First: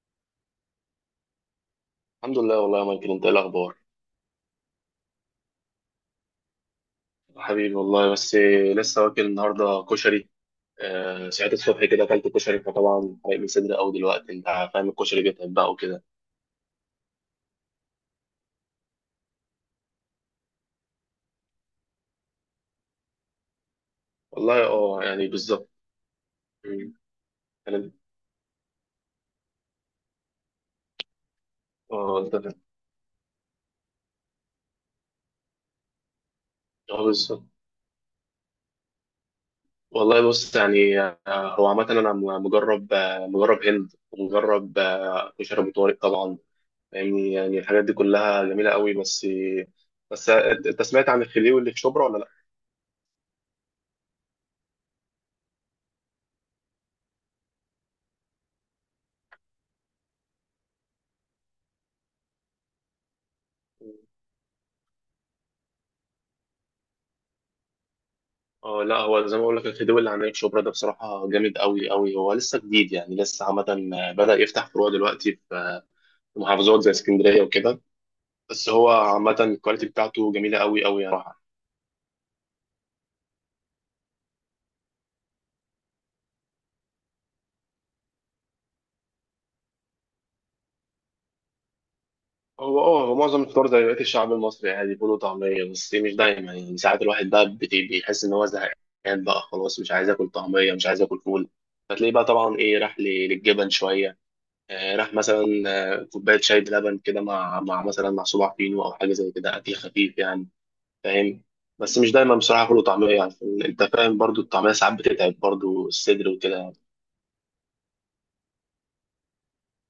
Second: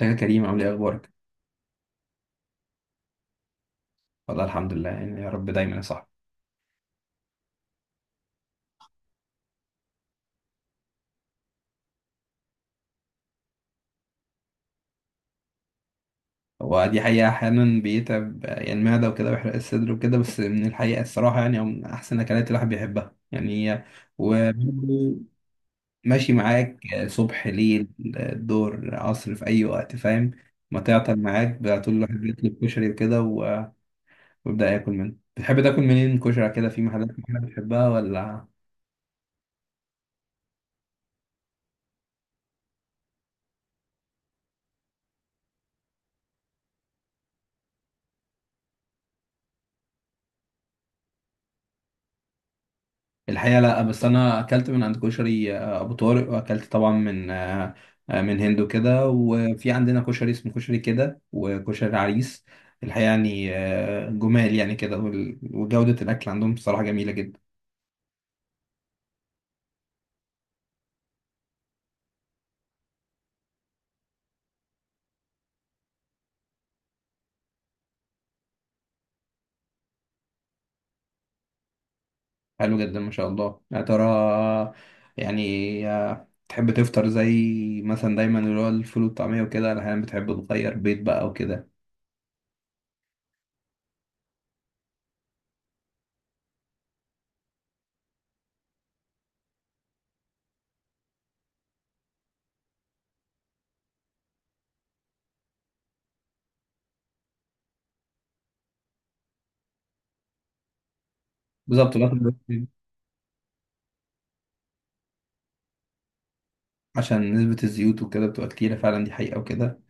يا كريم، عامل ايه اخبارك؟ الحمد لله، والله يا مايكل، انت ايه الاخبار؟ والله الحمد لله، يا رب دايما يا صاحبي. حبيبي والله. بس لسه واكل النهارده كشري. آه، ساعات الصبح كده اكلت كشري، فطبعا حرق لي صدري قوي دلوقتي. انت فاهم الكشري بيتعب بقى وكده. هو دي حقيقة أحيانا بيتعب يعني المعدة وكده، ويحرق الصدر وكده. بس من الحقيقة الصراحة يعني هو من أحسن أكلات الواحد بيحبها يعني والله اه وبرضه يعني بالظبط. ماشي معاك مم. صبح، ليل، انا. دور، عصر، في أي وقت، فاهم. ما تعطل معاك بقى، طول الواحد اه انت بيطلب فاهم. كشري وكده ويبدأ ياكل منه. بتحب تاكل منين كشري كده؟ في اه محلات بالظبط. معينة بتحبها ولا؟ والله بص يعني، هو عامة أنا مجرب هند، ومجرب كشري أبو طارق طبعا. يعني الحاجات دي كلها جميلة قوي. بس أنت سمعت عن الخليوي اللي في شبرا ولا الحقيقة لا، بس أنا أكلت من عند كشري أبو طارق، وأكلت طبعا من من هندو كده، وفي عندنا كشري اسمه كشري كده، وكشري عريس. الحقيقة يعني لأ؟ جمال يعني كده، وجودة الأكل عندهم بصراحة جميلة جدا. اه لا، هو زي ما بقول لك الخديوي اللي عند شبرا ده بصراحه جامد قوي قوي. هو لسه جديد، يعني لسه عامه بدا يفتح فروع دلوقتي في محافظات زي اسكندريه وكده. بس هو عامه الكواليتي بتاعته جميله قوي قوي يعني بصراحه. حلو جدا ما شاء الله. يا ترى يعني تحب تفطر زي مثلا دايما اللي هو الفول والطعمية وكده، ولا أحيانا بتحب تغير بيض بقى وكده؟ هو اه هو معظم الفطار زي بقيه الشعب المصري عادي، فول وطعميه. بس إيه، مش دايما يعني. ساعات الواحد بقى بيحس ان هو زهقان بقى خلاص، مش عايز اكل طعميه، مش عايز اكل فول. فتلاقيه بقى طبعا ايه، راح للجبن شويه. راح مثلا كوبايه شاي بلبن كده مع مثلا مع صباع فينو او حاجه زي كده، اكل خفيف يعني، فاهم. بالظبط، بس مش باكل دايما بيض بصراحه فول وطعميه، عشان انت فاهم برضو الطعميه ساعات بتتعب برضو الصدر وكده يعني. عشان نسبة الزيوت وكده بتبقى كتيرة فعلا، دي حقيقة وكده.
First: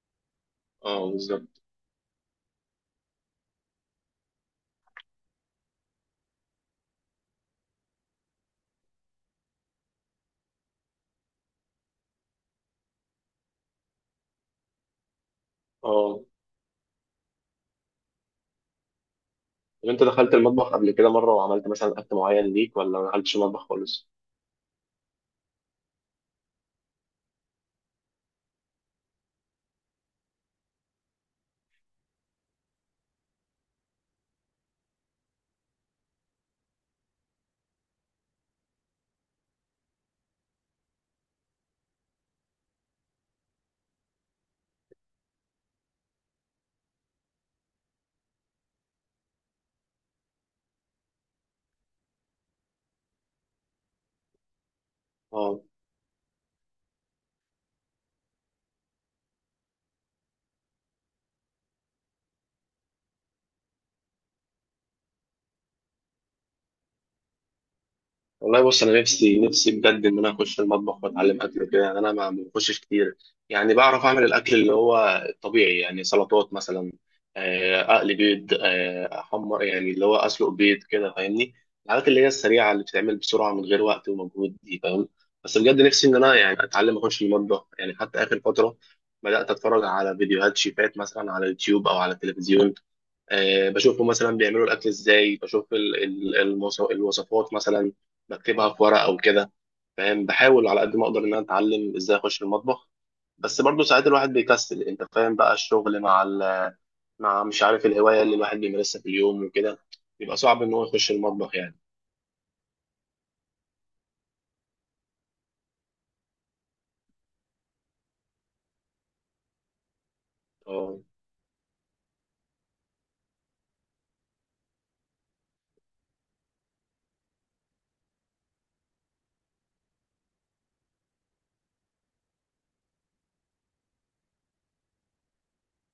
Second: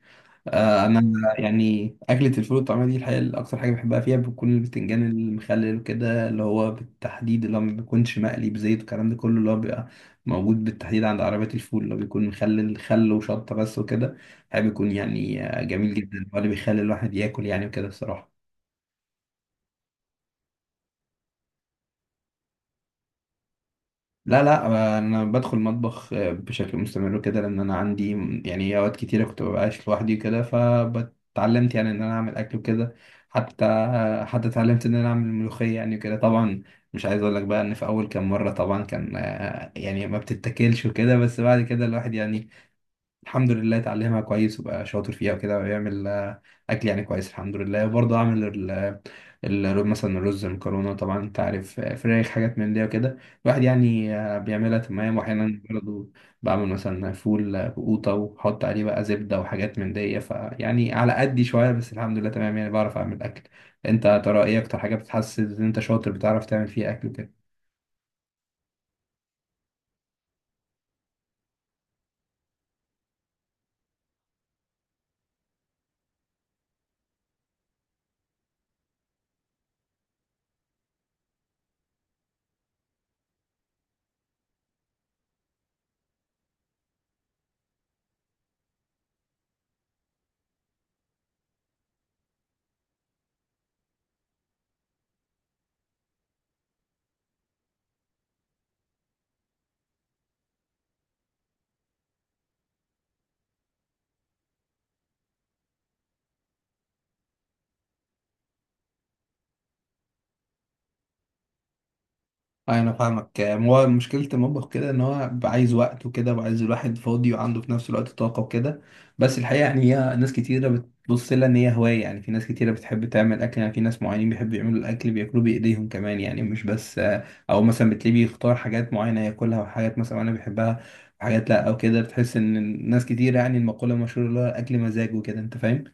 انا اه بالظبط. يعني اكله الفول والطعميه دي الحقيقه اكتر حاجه بحبها فيها بتكون البتنجان المخلل وكده، اللي هو بالتحديد اللي هو ما بيكونش مقلي بزيت والكلام ده كله، اللي هو بيبقى موجود بالتحديد عند عربيات الفول، اللي هو بيكون مخلل خل وشطه بس وكده. الحقيقه بيكون يعني جميل اه، جدا، هو اللي بيخلي الواحد ياكل يعني وكده الصراحه. طب انت دخلت المطبخ قبل كده مره وعملت مثلا اكل معين ليك، ولا ما دخلتش المطبخ خالص؟ لا لا، انا بدخل المطبخ بشكل مستمر كده، لان انا عندي يعني اوقات كتيره كنت ببقاش لوحدي كده، فاتعلمت يعني ان انا اعمل اكل وكده. حتى اتعلمت ان انا اعمل ملوخيه يعني كده. طبعا مش عايز اقول لك بقى ان في اول كام مره طبعا كان يعني ما بتتاكلش وكده، بس بعد كده الواحد يعني الحمد لله اتعلمها كويس، وبقى شاطر فيها وكده، ويعمل اكل يعني كويس الحمد لله. وبرضه اعمل مثلا الرز، المكرونه، طبعا انت عارف، فراخ، حاجات من دي وكده. الواحد يعني بيعملها تمام. اه، واحيانا برضه بعمل مثلا فول بقوطه، وبحط عليه بقى زبده وحاجات من دي، فيعني على قدي شويه بس الحمد لله تمام، يعني بعرف اعمل اكل. انت يا ترى ايه اكتر حاجه بتحسس ان انت شاطر بتعرف تعمل فيها اكل؟ والله بص، انا نفسي نفسي بجد ان انا اخش المطبخ واتعلم اكل كده. يعني انا ما بخشش كتير، يعني بعرف اعمل الاكل اللي هو الطبيعي يعني، سلطات مثلا، اقلي بيض، احمر يعني اللي هو اسلق بيض كده، فاهمني. الحاجات اللي هي السريعه اللي بتتعمل بسرعه من غير وقت ومجهود دي، فاهم. بس بجد نفسي ان انا يعني اتعلم اخش المطبخ، يعني حتى اخر فتره بدات اتفرج على فيديوهات شيفات مثلا على يوتيوب او على التلفزيون. بشوفهم مثلا بيعملوا الاكل ازاي، بشوف الوصفات مثلا، بكتبها في ورق او كده، فاهم. بحاول على قد ما اقدر ان انا اتعلم ازاي اخش المطبخ. بس برضه ساعات الواحد بيكسل، انت فاهم بقى الشغل مع مش عارف الهوايه اللي الواحد بيمارسها في اليوم وكده، بيبقى صعب ان هو يخش المطبخ يعني. أيوة، انا فاهمك. هو مشكله المطبخ كده ان هو عايز وقت وكده، وعايز الواحد فاضي وعنده في نفس الوقت طاقه وكده. بس الحقيقه يعني هي ناس كتيره اه بتبص لها ان هي هوايه، يعني في ناس كتيره بتحب تعمل اكل، يعني في ناس معينين بيحبوا يعملوا الاكل بياكلوه بايديهم كمان يعني مش بس. او مثلا بتلاقيه بيختار حاجات معينه ياكلها، وحاجات مثلا انا بيحبها وحاجات لا، او كده بتحس ان الناس كتير، يعني المقوله المشهوره اللي هو الاكل مزاج وكده، انت فاهم.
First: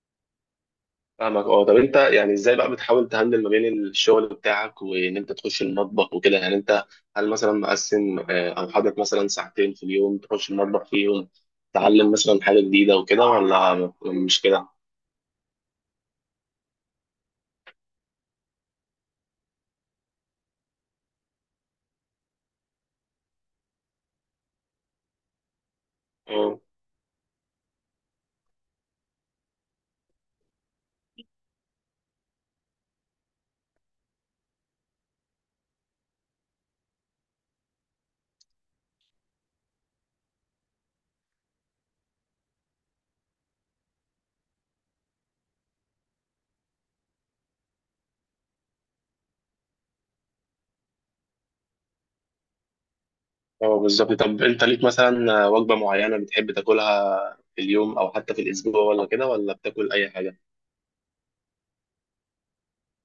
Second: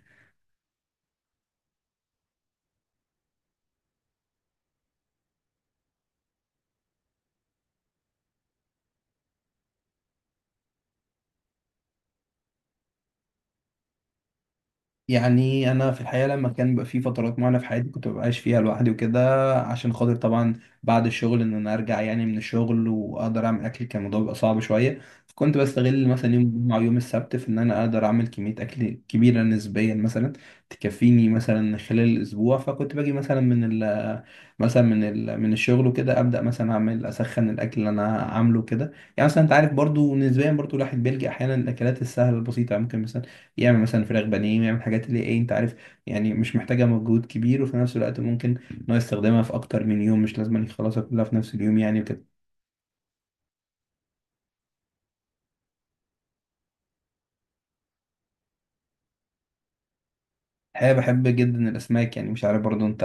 فاهمك. اه، طب انت يعني ازاي بقى بتحاول تهندل ما بين الشغل بتاعك وان انت تخش المطبخ وكده يعني؟ انت هل مثلا مقسم، او حاطط مثلا ساعتين في اليوم تخش المطبخ فيهم، تعلم مثلا حاجة جديدة وكده، ولا مش كده؟ يعني انا في الحقيقه لما كان بيبقى في فترات معينه في حياتي كنت ببقاش فيها لوحدي وكده، عشان خاطر طبعا بعد الشغل ان انا ارجع يعني من الشغل واقدر اعمل اكل، كان الموضوع بيبقى صعب شويه. فكنت بستغل مثلا يوم اه. الجمعه ويوم السبت في ان انا اقدر اعمل كميه اكل كبيره نسبيا مثلا، تكفيني مثلا خلال الاسبوع. فكنت باجي مثلا من الشغل وكده، ابدا مثلا اعمل اسخن الاكل اللي انا عامله كده. يعني مثلا انت عارف برضو نسبيا، برضو الواحد بيلجأ احيانا الاكلات السهله البسيطه، يعني ممكن مثلا يعمل مثلا فراخ بانيه، يعمل حاجات اللي ايه انت عارف، يعني مش محتاجة مجهود كبير، وفي نفس الوقت ممكن ان هو يستخدمها في اكتر من يوم، مش لازم يخلصها كلها في نفس اليوم يعني وكده. اه بالظبط. طب انت ليك مثلا وجبة معينة بتحب تاكلها في اليوم او حتى في الاسبوع، ولا كده ولا بتاكل اي حاجة؟ الحقيقة بحب جدا الأسماك، يعني مش عارف برضو أنت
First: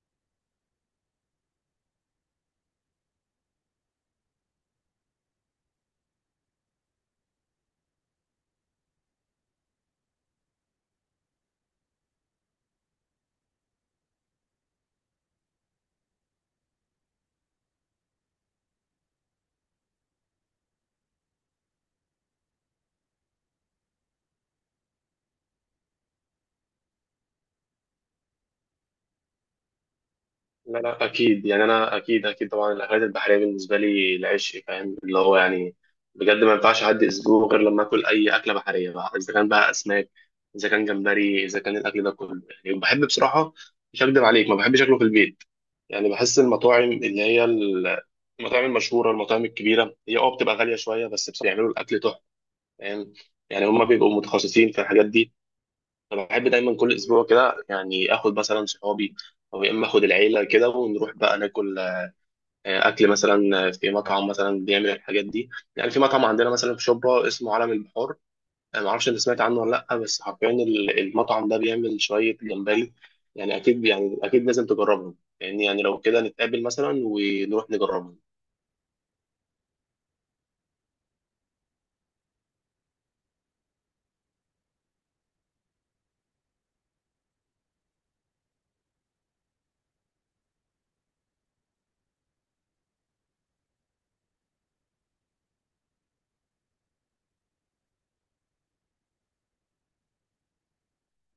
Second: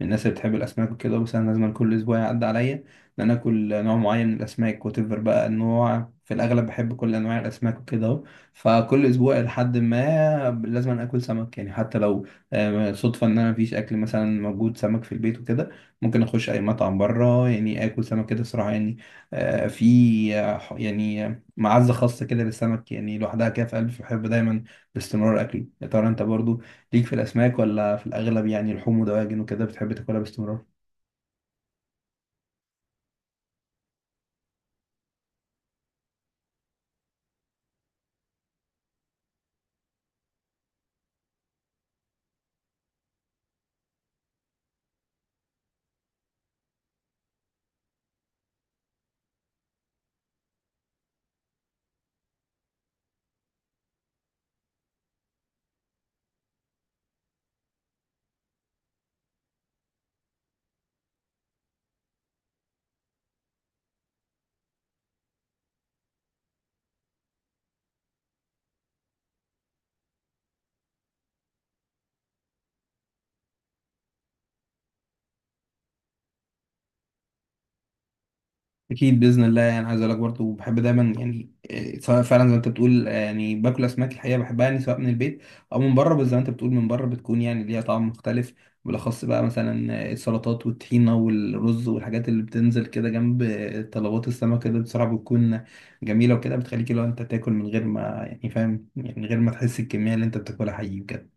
من الناس اللي بتحب الأسماك وكده، بس أنا لازم كل أسبوع يعدي عليا إن أنا آكل نوع معين من الأسماك، وتفر بقى النوع. في الأغلب بحب كل أنواع الأسماك وكده أهو، فكل أسبوع لحد ما لازم آكل سمك يعني. حتى لو صدفة إن أنا مفيش أكل مثلا موجود سمك في البيت وكده، ممكن أخش أي مطعم بره يعني آكل سمك كده صراحة يعني. في يعني معزة خاصة كده للسمك يعني، لوحدها كده في قلبي، بحب دايما باستمرار أكله. يا ترى أنت برضو ليك في الأسماك، ولا في الأغلب يعني لحوم ودواجن وكده بتحب تاكلها باستمرار؟ لا لا اكيد يعني، انا اكيد اكيد طبعا الاكلات البحريه بالنسبه لي العشق، فاهم اللي هو يعني بجد ما ينفعش اعدي اسبوع غير لما اكل اي اكله بحريه بقى، اذا كان بقى اسماك، اذا كان جمبري، اذا كان الاكل ده كله يعني بحب بصراحه. مش هكدب عليك، ما بحبش اكله في البيت. يعني بحس المطاعم اللي هي المطاعم المشهوره، المطاعم الكبيره، هي بتبقى غاليه شويه، بس بصراحه بيعملوا الاكل تحفه، فاهم. يعني هم بيبقوا متخصصين في الحاجات دي. انا بحب دايما كل اسبوع كده، يعني اخد مثلا صحابي، او يا اما اخد العيله كده ونروح بقى ناكل اكل مثلا في مطعم مثلا بيعمل الحاجات دي. يعني في مطعم عندنا مثلا في شبرا اسمه عالم البحار، انا ما اعرفش انت سمعت عنه ولا لا، بس حرفيا المطعم ده بيعمل شويه جمبري، يعني اكيد يعني اكيد لازم تجربهم. يعني يعني لو كده نتقابل مثلا ونروح نجربهم. أكيد بإذن الله. يعني عايز أقول لك برضه بحب دايما يعني إيه، سواء فعلا زي ما أنت بتقول يعني باكل أسماك الحقيقة بحبها، يعني سواء من البيت أو من بره، بس زي ما أنت بتقول من بره بتكون يعني ليها طعم مختلف. بالأخص بقى مثلا السلطات والطحينة والرز والحاجات اللي بتنزل كده جنب طلبات السمك كده، بصراحة بتكون جميلة وكده، بتخليك لو أنت تاكل من غير ما يعني فاهم، يعني من غير ما تحس الكمية اللي أنت بتاكلها حقيقي بجد.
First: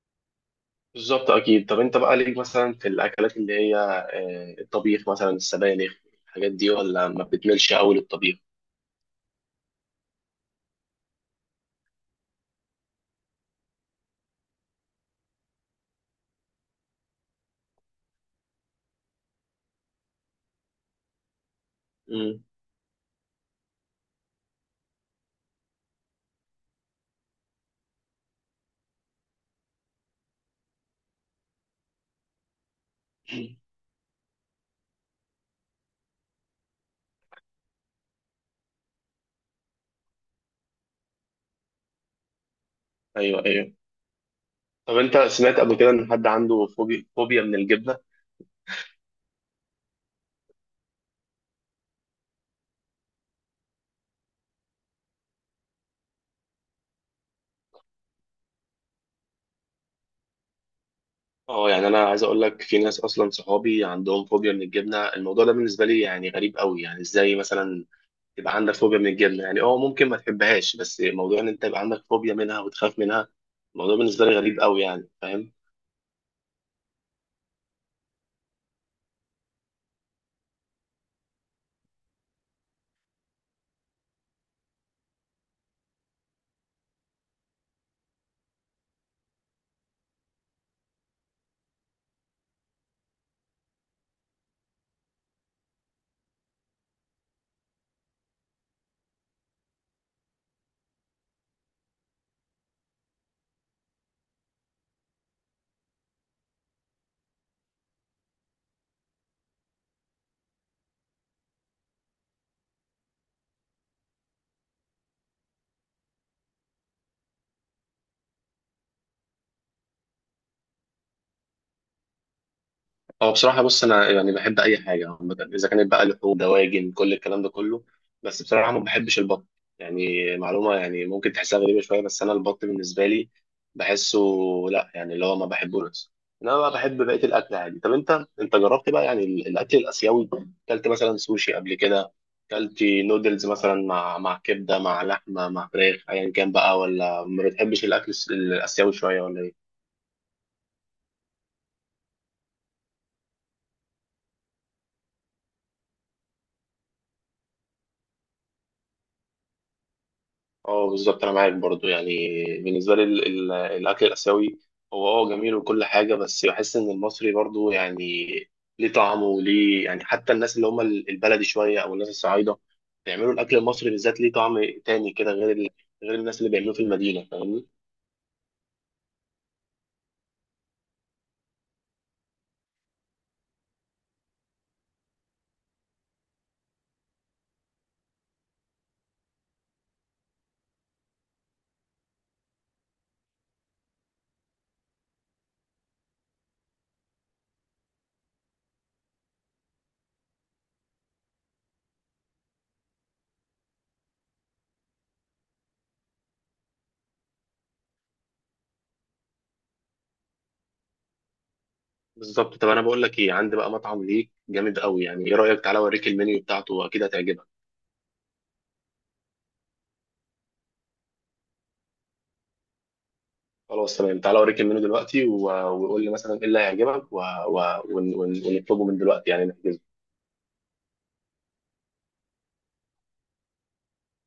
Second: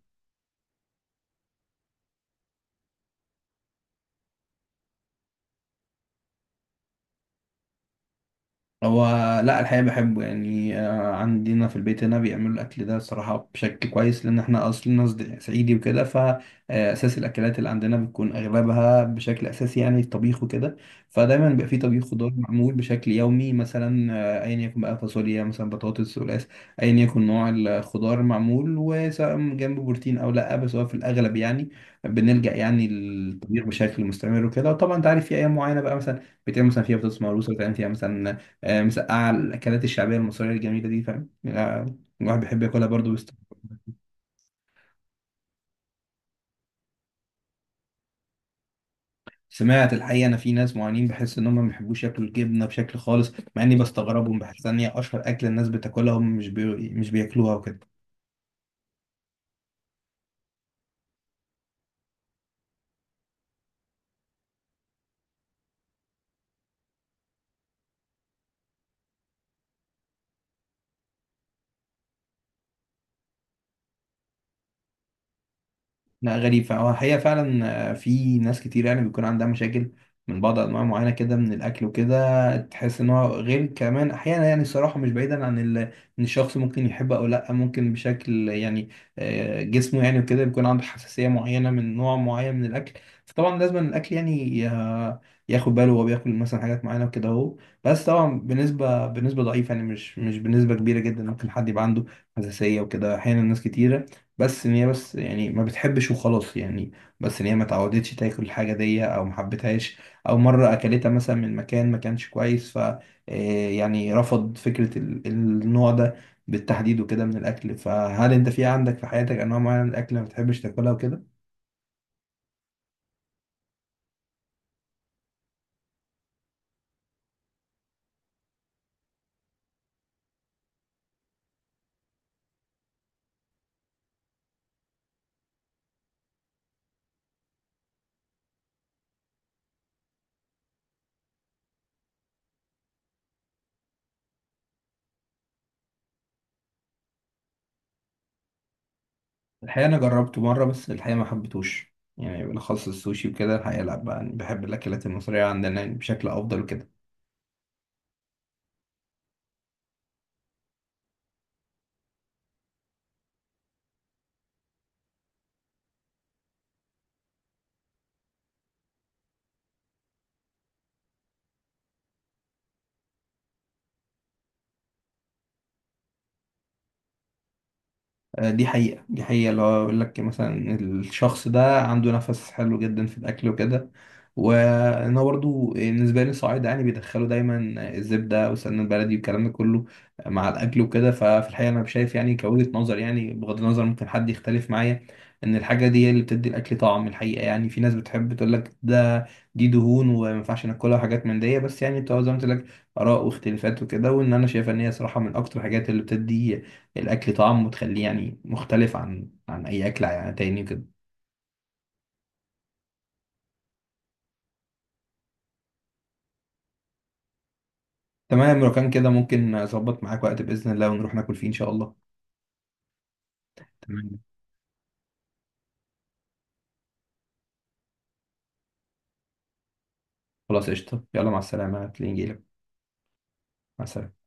بالظبط اكيد. طب انت بقى ليك مثلا في الاكلات اللي هي الطبيخ مثلا، السبانخ، الحاجات دي، ولا ما بتملش قوي للطبيخ؟ هو لا، الحقيقة بحبه يعني. عندنا في البيت هنا بيعملوا الأكل ده صراحة بشكل كويس، لأن احنا أصلنا صعيدي وكده، فأساس الأكلات اللي عندنا بتكون أغلبها بشكل أساسي يعني الطبيخ وكده. فدايما بيبقى في طبيخ خضار مم. معمول بشكل يومي مثلا، أيا يكن بقى، فاصوليا مثلا، بطاطس، قلقاس، أيا يكن نوع الخضار معمول، وسواء جنبه بروتين أو لأ. بس هو في الأغلب يعني بنلجأ يعني للطبيخ بشكل مستمر وكده. وطبعا أنت عارف في أيام معينة بقى مثلا بتعمل مثلا فيها بطاطس مهروسة، بتعمل فيها مثلا مسقعة، الأكلات الشعبية المصرية الجميلة دي، فاهم يعني، الواحد بيحب ياكلها برضه بس. ايوه ايوه. طب انت سمعت قبل كده ان حد عنده فوبيا من الجبنه؟ سمعت الحقيقة، أنا في ناس معينين بحس إن هم ما بيحبوش ياكلوا الجبنة بشكل خالص، مع إني بستغربهم بحس إن هي أشهر أكل الناس بتاكلها، هم مش بياكلوها وكده. اه، يعني انا عايز اقول لك في ناس اصلا صحابي عندهم فوبيا من الجبنه. الموضوع ده بالنسبه لي يعني غريب قوي، يعني ازاي مثلا يبقى عندك فوبيا من الجبنه؟ يعني ممكن ما تحبهاش، بس موضوع ان انت يبقى عندك فوبيا منها وتخاف منها، الموضوع بالنسبه لي غريب قوي يعني، فاهم. لا غريب، فهو الحقيقة فعلا في ناس كتير يعني بيكون عندها مشاكل من بعض أنواع معينة كده من الأكل وكده، تحس إن هو غير كمان أحيانا يعني. الصراحة مش بعيدا عن إن الشخص ممكن يحب أو لأ، ممكن بشكل يعني جسمه يعني وكده بيكون عنده حساسية معينة من نوع معين من الأكل، فطبعا لازم الأكل يعني ياخد باله وهو بياكل مثلا حاجات معينة وكده أهو. بس طبعا بنسبة ضعيفة يعني، مش بنسبة كبيرة جدا، ممكن حد يبقى عنده حساسية وكده أحيانا ناس كتيرة بس ان هي بس يعني ما بتحبش وخلاص يعني، بس ان هي ما اتعودتش تاكل الحاجه دي او ما حبتهاش، او مره اكلتها مثلا من مكان ما كانش كويس، ف يعني رفض فكره النوع ده بالتحديد وكده من الاكل. فهل انت في عندك في حياتك انواع معينه من الاكل ما بتحبش تاكلها وكده؟ هو بصراحة بص، أنا يعني بحب أي حاجة عامة، إذا كانت بقى لحوم، دواجن، كل الكلام ده كله. بس بصراحة ما بحبش البط. يعني معلومة يعني ممكن تحسها غريبة شوية، بس أنا البط بالنسبة لي بحسه، لأ يعني اللي هو ما بحبوش. إنما بقى بحب بقية الأكل عادي. طب أنت جربت بقى يعني الأكل الآسيوي؟ أكلت مثلا سوشي قبل كده؟ أكلت نودلز مثلا مع كبدة، مع لحمة، مع فراخ، أيا كان بقى، ولا ما بتحبش الأكل الآسيوي شوية ولا إيه؟ الحقيقه انا جربته مره بس الحقيقه ما حبيتهوش يعني، بالاخص السوشي وكده. الحقيقه لا بحب الاكلات المصريه عندنا يعني بشكل افضل وكده. اه بالظبط، انا معاك برضو يعني. بالنسبه لي الاكل الاسيوي هو جميل وكل حاجه، بس بحس ان المصري برضو يعني ليه طعمه وليه يعني. حتى الناس اللي هم البلدي شويه، او الناس الصعايده، بيعملوا الاكل المصري بالذات، ليه طعم تاني كده، غير الناس اللي بيعملوه في المدينه، فاهمني. دي حقيقة دي حقيقة، اللي هو يقول لك مثلا الشخص ده عنده نفس حلو جدا في الأكل وكده. وأنا برضو بالنسبة لي الصعايدة يعني بيدخلوا دايما الزبدة والسمنة البلدي والكلام ده كله مع الأكل وكده، ففي الحقيقة أنا شايف يعني كوجهة نظر، يعني بغض النظر ممكن حد يختلف معايا، إن الحاجة دي هي اللي بتدي الأكل طعم الحقيقة يعني. في ناس بتحب تقول لك ده دي دهون وما ينفعش ناكلها وحاجات من دي، بس يعني بتبقى زي ما قلت لك آراء واختلافات وكده، وإن أنا شايف إن هي صراحة من أكتر الحاجات اللي بتدي الاكل طعم وتخليه يعني مختلف عن اي اكل يعني تاني كده. بالظبط. طب انا بقول لك ايه، عندي بقى مطعم ليك جامد قوي، يعني ايه رايك تعالى اوريك المنيو بتاعته واكيد هتعجبك. تمام، لو كان كده ممكن اظبط معاك وقت باذن الله ونروح ناكل فيه ان شاء الله. خلاص تمام، تمام، تعالى اوريك المنيو دلوقتي وقول لي مثلا ايه اللي هيعجبك ونطلبه من دلوقتي يعني نحجزه. خلاص قشطه، يلا مع السلامه، هتلاقيني جايلك. مع السلامه.